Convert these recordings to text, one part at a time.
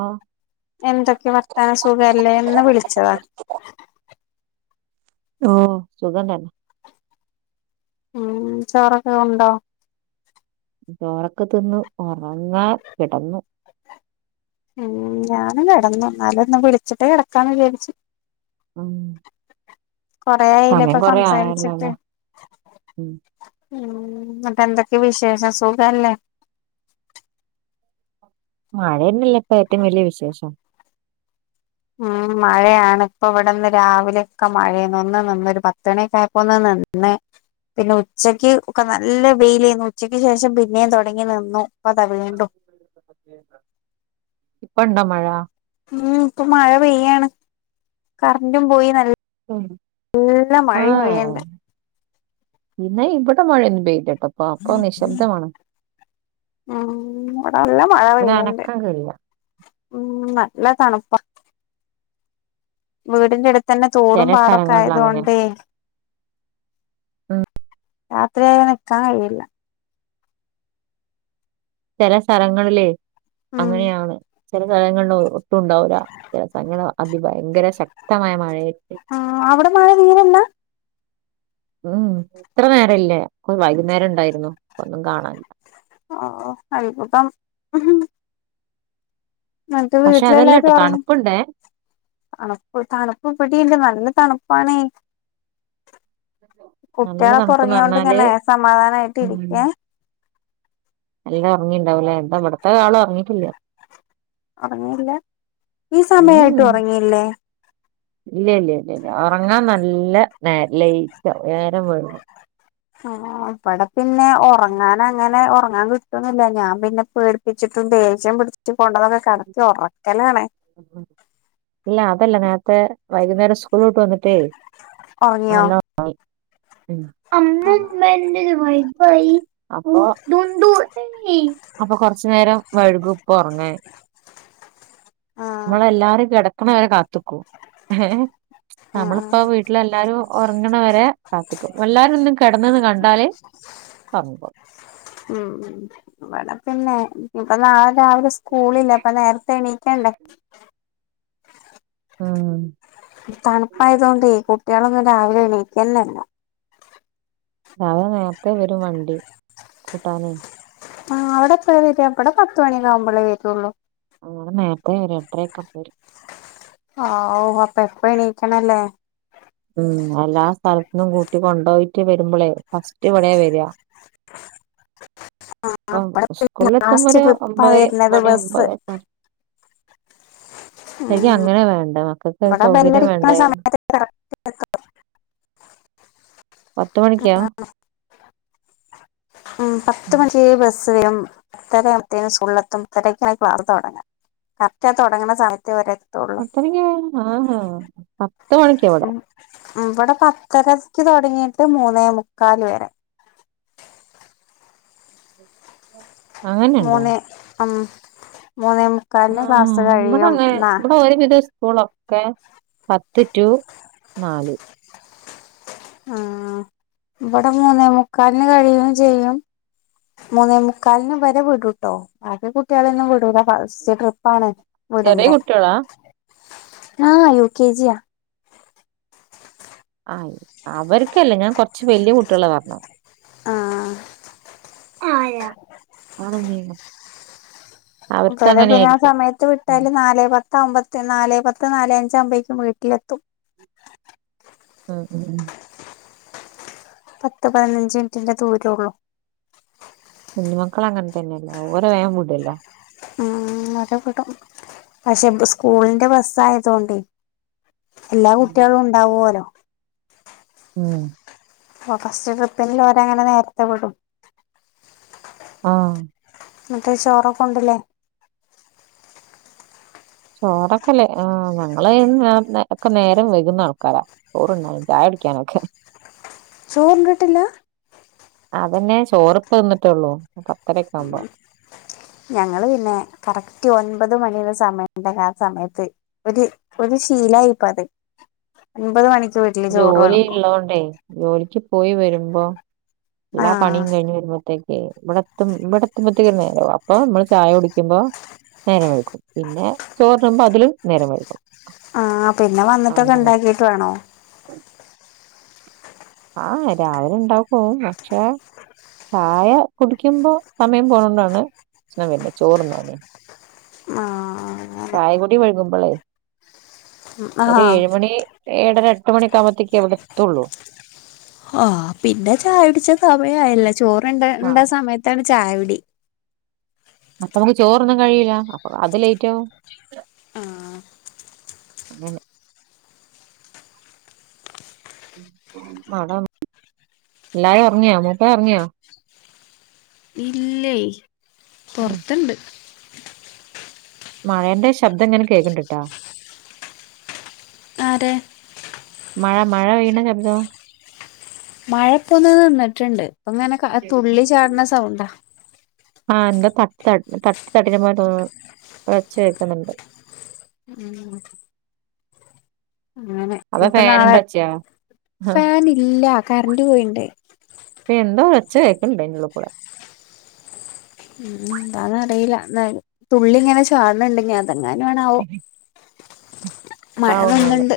ആഹ് എന്തൊക്കെ വർത്താന സുഖല്ലേ ഇന്ന് വിളിച്ചോ ഓസുഖം തന്നെ ഉം ചോറൊക്കെ വെന്തോ ചോറൊക്കെ തിനന്നു ഉറങ്ങാ കിടന്നു ഉം ഞാനും കിടന്നു ന്നാലൊന്ന് വിളിച്ചിട്ടേ കിടക്കാന്ന് വിചാരിച്ചു ആം കൊറെ ആയില്ലേ ഇപ്പൊ സംസാരിച്ചിട്ട് ആയല്ലോല്ലേ ഉം ഉം ഇന്നട്ട് എന്തൊക്കെ വിശേഷം സുഖല്ലേ മഴന്നെല്ലേ ഇപ്പോ ഏറ്റവും വലിയ വിശേഷം ഉം മഴയാണ് ഇപ്പ ഇവിടെം രാവിലെക്കെ മഴെന്ന് ഒന്ന് നിന്ന് ഒരു പത്തണിയൊക്കേ അയപ്പോ നിന്ന് പിന്നെ പിന്നെ ഉച്ചയ്ക്ക് ഒക്കെ നല്ല വെയിലേനു ഉച്ചക്ക് ശേഷം പിന്നെ തുടങ്ങി നിന്നു ഇപ്പ അതാ വീണ്ടും ഇപ്പണ്ടോ മഴ മം ഇപ്പൊ മഴ പെയ്യാണ് കരണ്ടും പോയി നല്ല [unintelligible] എല്ല മഴയും പെയ്യണ്ടേ പിന്നെ ഇവടെ മഴയൊന്നും പെയ്തിലിട്ടോ ഇപ്പോ നിശബ്ദമാണ് ഉം വടെ നല്ല മഴ പെയ്യണ്ട് [unintelligible] വടല്ല ഉം നല്ല തണുപ്പാ. വീടിന്റെ അടുത്ത് തന്നെ തോടും ചില പാടൊക്കെ സ്ഥലങ്ങളിൽ അങ്ങനെയാ ആയതുകൊണ്ടേ ഉം. രാത്രി ആയാൽ നിക്കാൻ കയ്യലില്ല. ചില സ്ഥലങ്ങളിലേ ഉം അങ്ങനെയാണ്. ചില സ്ഥലങ്ങളിലെ ഒട്ടും ഉണ്ടാവൂല്ല ചില സ്ഥലങ്ങളിലെ അതി ഭയങ്കര ശക്തമായ മഴയെ ആഹ് അവിടെ മഴ തീരെയില്ല? ഉം ഇത്ര നേര ഇല്ലേ വൈകുന്നേരം ഉണ്ടായിരുന്നു ഒന്നും കാണാനില്ല. ഓ ആയി [unintelligible] അന്നിട്ട് പക്ഷെ വീട്ടിലെ എല്ലാരും അതല്ലട്ടോ ഒറങ്ങി തണുപ്പുണ്ടേ തണുപ്പ് തണുപ്പ് ഇവിടെണ്ട് നല്ല തണുപ്പാണെ. നല്ല കുട്ടിയാളോക്കെ തണുപ്പ്ന്ന് ഉറങ്ങിയൊണ്ട് പറഞ്ഞാല് ഇങ്ങനെ സമാധാനമായിട്ട് ഇരിക്കെ. എല്ലാം ഇറങ്ങിണ്ടാവില്ലേ എന്താവിടത്തെ ആളും ഒറങ്ങിട്ടില്ല. ഉറങ്ങിയില്ല? ഈ ഉം സമയായിട്ടും ഉറങ്ങിയില്ലേ? ഇല്ല ഇല്ല ഇല്ല ഉറങ്ങാൻ നല്ല നേ ലേറ്റ് ആവും നേരം വെകും. ആഹ് ഇവടെ പിന്നെ ഒറങ്ങാൻ അങ്ങനെ ഒറങ്ങാൻ കി കിട്ടൊന്നില്ല ഞാൻ പിന്നെ പേടിപ്പിച്ചിട്ടും ദേഷ്യം പിടിച്ചട്ട് കൊണ്ടന്നൊക്കെ കടത്തി ഉറക്കലാണേ. ഇല്ല അതല്ല നേരത്തെ വൈകുന്നേരം സ്കൂളോട്ട് വന്നിട്ടേ ഒറങ്ങിയോ നല്ലോ ആഹ് അമ്മുമ്മ എന്റെ വൈഫായി. അപ്പ അപ്പൊ കൊറച്ചുനരം വഴുകുപ്പോ ഉറങ്ങാൻ ആഹ് നമ്മളെല്ലാരും കിടക്കണ വരെ കാത്തിക്കും ഏഹ് ആഹ് നമ്മളിപ്പ വീ ആഹ് ട്ടിൽ എല്ലാരും ഉറങ്ങണ വരെ കാത്തിക്കും എല്ലാരും ഒന്നും കിടന്ന് ന്ന് കണ്ടാല് ഒറങ്ങിക്കോളും. ഉം അവിടെ പിന്നെ ഇപ്പൊ നാളെ രാവിലെ സ്കൂളില്ല അപ്പ നേരത്തെ എണീക്കണ്ടേ? ഉ ആഹ്. തണുപ്പായത് കൊണ്ടേ ഈ കുട്ടികളൊന്നും രാവിലെ എണീക്കന്നില്ല. അതെ നേരത്തെ വരും വണ്ടി കൂട്ടാനെ. ആഹ് അവടെ എപ്പഴാ വര്വ പത്ത് മണിങ്ങാ കുമ്പഴേ വരുള്ളൂ. ഓ നേരത്തെ ഒരു എട്ടരയൊക്കെ പോരും. ആഹ് അപ്പൊ എപ്പ എണീക്കണല്ലേ? ഉം എല്ലാ സ്ഥലത്തന്നും കൂട്ടി കൊണ്ടുപോയിട്ട് വരുമ്പോളേ ഫസ്റ്റ് ഇവിടെയ വരിക. ആഹ് അപ്പം ഇവിടെ എപ്പഴും സ്കൂളിൽ എത്തുമ്പോ ലാസ്റ്റ് ഒരു ട്രിപ്പാ ഒമ്പത് വരുന്നത് ബസ്സ്. ശരിക്കും അങ്ങനെ വേണ്ട മക്കൾക്ക് ഇവിടെ സൗകര്യം ബെല്ലടിക്കുന്ന വേണ്ടേ? സമയത്ത് പത്ത് മണിക്കോ? ഉം പത്ത് മണിക്ക് ബസ്സ്. സ്സ് വെരും പത്തര ആവുമ്പോതെയനും സുള്ളത്തും ഇത്രരക്കാണക്ക പാറത്ത തുടങ്ങ. കരറ്റാ തുടങ്ങണ സമയത്ത് ഇവരെത്ത് പത്തരയ്ക്ക് ആഹ് പത്ത് മണിക്ക് ഇവടെ. ഇവടെ പത്തരക്ക് തുടങ്ങിയിട്ട് മൂന്നേ മുക്കാൽ വരെ. ആഹ മൂന്നേ ആഹ് മൂന്നേ മു ആഹ് ഇവിടെങ്ങനെ ഇവിടെ ഒരു വിധ സ്കൂളോ ക്കെ പത്ത് ടു നാല്. ആഹ് ഇവിടെ മൂന്നേ മുക്കാലിന് കഴിയും ചെയ്യും മൂന്നേ മുക്കാലിന് ഇവരെ വിടൂട്ടോ ഭാക്കി കുട്ടികളൊന്നും വിടൂല ഫസ്റ്റ് ട്രിപ്പാണ്. ചെറിയ വിടുമ്പോ കുട്ടികളാ ആഹ് യു കെ ജിയാ. ആ അവർക്കല്ലേ ഞാൻ കുറച്ച് വല്യ കുട്ടികളെ പറഞ്ഞ. ആഹ് ആയ ആണെന്നെ. [unintelligible] പിന്നെ ആ ആയിരിക്കും സമയത്ത് ഉം വിട്ടാല് നാലെ പത്ത് അത്താമ്പത്ത് നാലേ പത്ത് നാലെ അഞ്ചാകുമ്പേയ്ക്കും വീട്ടിലെത്തും ഉം ഉം ഉം പത്ത് പയ്നഞ്ച് മിൻറ്റിന്റെ ദൂരെ ഒള്ളു കുഞ്ഞു മക്കളെ അങ്ങൻ തന്നേണ്. ഓരെ വേം വിടൊല്ലോ ഉം [unintelligible] പക്ഷെ സ്കൂളിന്റെ ബസ്സ് ആയതോണ്ടെ എല്ലാ കുട്ട്യേളും ഉണ്ടാവോലോ ഉം അപ്പോ ഫസ്റ്റ് ട്രിപ്പിൽ ഓരങ്ങനെ നേരത്തെ വിടും ഉം ഇന്നട്ട് ചോറൊക്കെ ഉണ്ട് ല്ലേ ചോറൊക്കെല്ലേ ആഹ് ഞങ്ങള് അയിന് നേർ ഒക്കെ നേരം വൈക്ന്ന ആൾക്കാരാ ചോറ് ഉണ്ണാനും ചായ കുടിക്ക്യാനൊക്കെ ചോറ് ഉണ്ട്ട്ടില്ല അതെന്നെ. ചോറ് ഇപ്പ തിന്ന്ട്ടൊള്ളൂ പത്തരൊക്കെ ആവുമ്പോ ഞങ്ങള് പിന്നെ കറക്റ്റ് ഒൻപത് മണി ഇള്ള സമയം ഉണ്ടങ്കി ആ സമയത്ത് ഒരു ഒരു ശീലായിപ്പത് ഒൻപത് മണിക്ക് വെ ജോലി ഇള്ളോണ്ടേ ജോലിക്ക് പോയി വരുമ്പോ എല്ലാ ആഹ് പണിയും കഴിഞ് വരുമ്പോത്തേ ഇവിടെത്തും. ഇവിടെ എത്തുമ്പത്തേക്കന്നെ നേരാവും അപ്പൊ നമ്മള് ചായ കുടിക്ക്യുമ്പ നേരം വഴ്കും. പിന്നെ ചോറ് തിന്നുമ്പ അതിലും നേരം വഴ്കും ആഹ് പിന്നെ വന്നിട്ടൊക്കെ ഇണ്ടാക്കീട്ട് വേണോ? ആഹ് രാവിലെ ഇണ്ടാക്കും പക്ഷെ ചായ കുടിക്കുമ്പോ സമയം പോണോണ്ടാണ് പ്രശ്നം വര്ന്. ചോറുണ്ണാന് ആഹ് ചായ കുടി വഴുകുമ്പളേ ഒരു ആഹ് ഏഴുമണി ഏഴര എട്ട് മണിഒക്കെ ആകുമ്പത്തേക്ക് അവിടെ എത്തൊള്ളൂ ആഹ് പിന്നെ ചായ കുടിച്ചാൻ സമയായല്ല. ചോറ് ഇണ്ട് ആഹ് ഇണ്ട്സമയത്താണ് ചായുടി അപ്പ നമുക്ക് ചോറൊന്നും കഴിയൂല. അപ്പൊ അത് ലേയ്റ്റ് ആവും. ആഹ് അങ്ങനെ മാട എല്ലാരും ഒറ്ങ്യെ മൂപ്പര് ഒറ്ങ്ങ്യാെ ഇല്ലെയ് ഉം പൊറ്ത്ത്ണ്ട് മഴേന്റെ ശബ്ദം ഇങ്ങനെ കേക്ക്‌ണ്ട്ട്ടാ ആരെ മഴ മഴ പെയ്യ്ണ ശബ്ദം മഴ ഇപ്പൊന്ന് നിന്നിട്ട്ണ്ട്. ഇപ്പ ഇങ്ങനെ തുള്ളി ചാട്ണ സൗണ്ടാ ആഹ് എന്താ തട്ട തട് തട്ടി തടീന മാതിരി തോന്ന്ണു. ഒച്ച കേക്കുന്നുണ്ട് ഉം അങ്ങനെ അതോ ഇനിപ്പ നാളെ ഫാനിന്റെ ഒച്ചയാ ഫാന് ഇല്ല കര്ന്റ് പോയിണ്ടേ പ്പെന്തോ ഒച്ച കേക്ക്ണ്ട് അയിന്റെ ഉള്ളി കൂടെ ഉം എന്താന്നറീല്ല. ന്നായി തുള്ളി ഇങ്ങനെ ചാട്ണെങ്കി. അതെങ്ങാനാണാവോ മഴ അതാവുന്നാല് വന്ന്ണ്ട്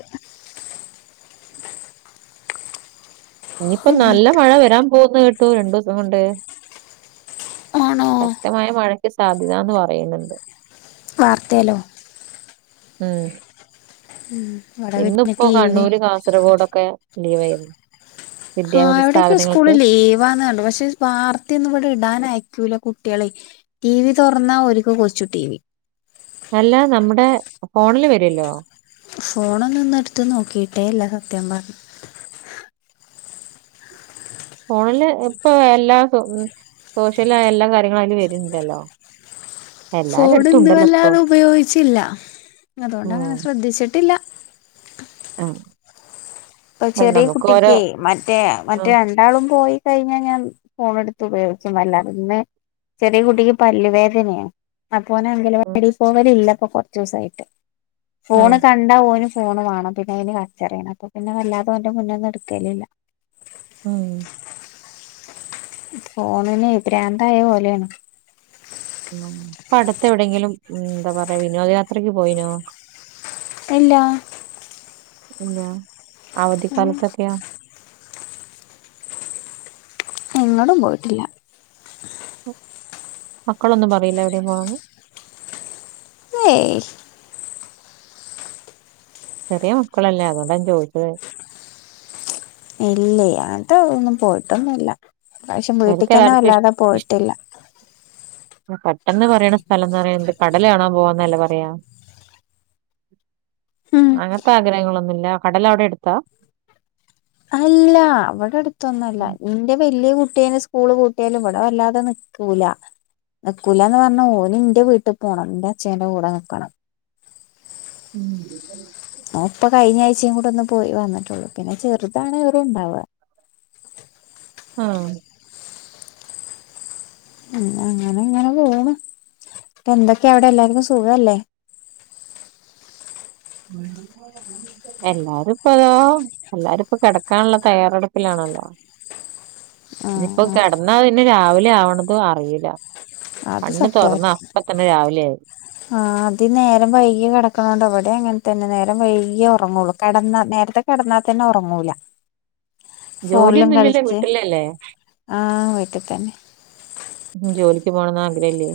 ഇഞ്ഞിപ്പം നല്ല മഴ വരാൻ പോക്ന്ന് കേട്ടു. രണ്ടുസം കൊണ്ട് ആണോ ശക്തമായ മഴയ്ക്ക് സാധ്യതാ ന്ന് പറയന്നുണ്ട് വാർത്തേല്ലോ ഉം ഉം വാ ഇന്ന് ഇപ്പോ കണ്ണൂര് കാസർഗോഡൊക്കെ ലീവായിന്നു ആഹ് എവിടേക്ക്യോ സ്കൂള് ലീവാന്ന് കണ്ടു പക്ഷെ വാർത്തെ ഒന്നും ഇവടെ ഇടാനയക്കൂല കുട്ട്യേളെ ടി വി തൊറ്ന്നാ ഓല്ക്ക്‌ കൊച്ചു ടി വി അല്ല നമ്മുടെ ഫോണില് വരൊല്ലോ ഫോണൊന്നും ഇന്ന് എടുത്ത് നോക്കിയിട്ടേല്ല സത്യം പറഞ് ഫോണില് ഇപ്പൊ എല്ലാ സോഷ്യൽ എല്ലാ കാര്യങ്ങളും അയില് വര്ണിണ്ടല്ലോ ഫോൺ ഇന്നു ഇപ്പൊ വല്ലാതെ ഉപയോഗിച്ചില്ല അതുകൊണ്ട്ങ്ങനെ ശ്രദ്ധിച്ചിട്ടില്ല. ആഹ് ഇപ്പൊ ചെറിയ കുട്ടിക്ക് മറ്റേ മറ്റേ ഉം ര രണ്ടാളും പോയി കഴിഞ്ഞാൽ ഞാൻ ഫോണെടുത്ത് ഉപയോഗിച്ചും അല്ലാതെ പിന്നെ ചെറിയ കുട്ടിക്ക് പല്ലുവേദനയാണ് അപ്പോന ഉം അങ്കനവാടി പോവല ഇല്ല കൊറച്ചു ദിവസായിട്ട് ഉം ഫോണ് കണ്ടാവോന് ഫോണ് വേണം പിന്നെ അതിന് കരച്ചിലാണ് അപ്പൊ പിന്നെ വല്ലാതും അവന്റെ മുന്നേ ഒന്നും എടുക്കലില്ല ഉം ഫോണിന്നെ പ്രാന്തായ പോലെയാണ് ഉം ഇപ്പ അടുത്ത് എവിടെയെങ്കിലും ഉം എന്താ പറയാ വിനോദയാത്രക്ക് പോയിനോ ഇല്ല ഇല്ല ഉം അവധിക്കാലത്തൊക്കെയോ എങ്ങടും പോയിട്ടില്ല മക്കളൊന്നും പറയില്ല എവിടെയും പോണെന്ന് ഏയ് ചെറിയ മക്കളല്ലേ അതുകൊണ്ട ഞാൻ ചോദിച്ചത് ഇല്ലേ അതൊന്നും പോയിട്ടൊന്നില്ല ഇപ്രാവിശ്യം അവർക്ക് വീട്ടിക്കന്നെ എല്ലാവർക്കും ഇഷ് വല്ലാതെ ഇഷ് പോയിട്ടില്ല പെട്ടെന്ന് പറയണ സ്ഥലം എന്ന് പറയുന്നത് കടല് കാണാൻ പോവാന്നല്ലെ പറയാ ഉം അങ്ങനത്തെ ആഗ്രഹങ്ങളൊന്നുമില്ല കടൽ അവിടെ എടുത്താ അല്ല ഇവിടെ അടുത്തൊന്നല്ല ഇന്റെ വലിയ കുട്ടി കുട്ടികള് സ്കൂള് പൂട്ടിയാലും ഇവിടം വല്ലാതെ നിക്കൂല നിക്കുല എന്ന് പറഞ്ഞ ഓന് എന്റെ വീട്ടിൽ പോകണം എന്റെ അച്ഛന്റെ കൂടെ നിൽക്കണം ഉം ഇപ്പ കഴിഞ്ഞാഴ്ച കൂടെ ഒന്ന് പോയി വന്നിട്ടുള്ളൂ പിന്നെ ചെറുതാണ് ഇവിടെ ഉണ്ടാവുക അഹ് ഉം അങ്ങനെ ഇങ്ങനെ പോണ് ഇപ്പ എന്തൊക്കെയ അവിടെ എല്ലാർക്കും സുഖല്ലേ ആഹ് [unintelligible] എല്ലാരും ഇപ്പ അതാ എല്ലാരും ഇപ്പോ കിടക്കാനുള്ള തയ്യാറെടുപ്പിലാണല്ലോ ആ ഇയിപ്പോ കിടന്നാ പിന്നെ രാവിലെ ആവണത് അറിയില്ല അത് കണ്ണ് തുറന്ന അപ്പ തന്നെ രാവിലെ ആയി ആഹ് അത് നേരം വൈകിയ കിടക്കണോണ്ട അവിടെ അങ്ങനെ തന്നെ നേരം വൈകിയേ ഉറങ്ങുള്ളൂ കെടന്ന നേരത്തെ കിടന്നാ തന്നെ ഉറങ്ങൂല ജോലിയൊന്നും ഇല്ലല്ലേ വീട്ടിലല്ലേ ആഹ് വീട്ടി തന്നെ ഉം ജോലിക്ക് പോണന്ന് ആഗ്രഹ ഇല്ലേ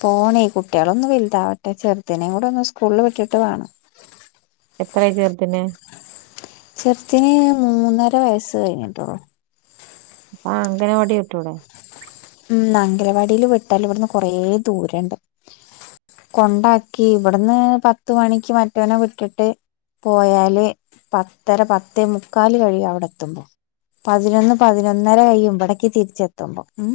പോണേ കുട്ടികളൊന്നു വലുതാവട്ടെ ചെറുതനേയും കൂടെ ഒന്ന് സ്കൂളിൽ വിട്ടിട്ട് വേണം എത്രേയി ചെറുതിന് ചെറുത്തിന് മൂന്നര വയസ്സ് കഴിഞ്ഞിട്ടൊള്ളു അപ്പൊ അംഗനവാടി വിട്ടൂടെ ഉം അംഗനവാടിൽ വിട്ടാൽ ഇവിടുന്ന് കൊറേ ദൂരുണ്ട് കൊണ്ടാക്കി ഇവിടുന്ന് പത്ത് മണിക്ക് മറ്റവനെ വിട്ടിട്ട് പോയാല് പത്തര പത്തേമുക്കാല് കഴിയും അവിടെ എത്തുമ്പോ പതിനൊന്ന് പതിനൊന്നര കഴിയും ഇവിടേക്ക് തിരിച്ചെത്തുമ്പോ ഉം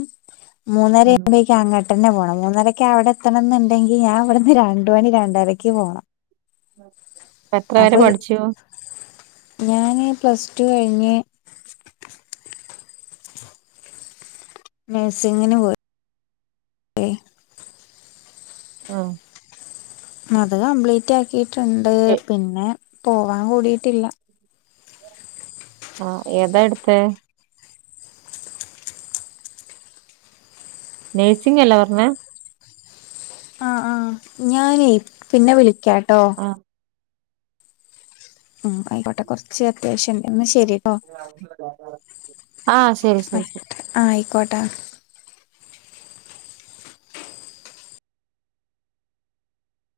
മൂന്നരാമ്പക്കും ഇക്ക് അങ്ങോട്ട് തന്നെ പോകണം മൂന്നരക്ക അവിടെ എത്തണം എന്നുണ്ടെങ്കിൽ ഞാൻ അവിടുന്ന് രണ്ടു മണി രണ്ടരക്ക് പോകണം എത്ര വരെ പഠിച്ചു ഞാന് പ്ലസ് ടു കഴിഞ്ഞ് നഴ്സിങ്ങിന് പോയി ഏ ആഹ് അത് കംപ്ലീറ്റ് ആക്കിട്ടുണ്ട് എ പിന്നെ പോവാൻ കൂടിയിട്ടില്ല ആഹ് ഏതാ എടുത്തേ? നേഴ്സിംഗ് അല്ലെ പറഞ്ഞ് ആഹ് ആഹ് ഞാനേ പിന്നെ വിളിക്കാട്ടോ. ആഹ് ഉം ആയിക്കോട്ടെ കൊറച്ച് അത്യാവശ്യം ഉണ്ട് ഇന്നാ ശരിട്ടോ. ആഹ് ശരി ശരി ശരി ആഹ് ആയിക്കോട്ടെ-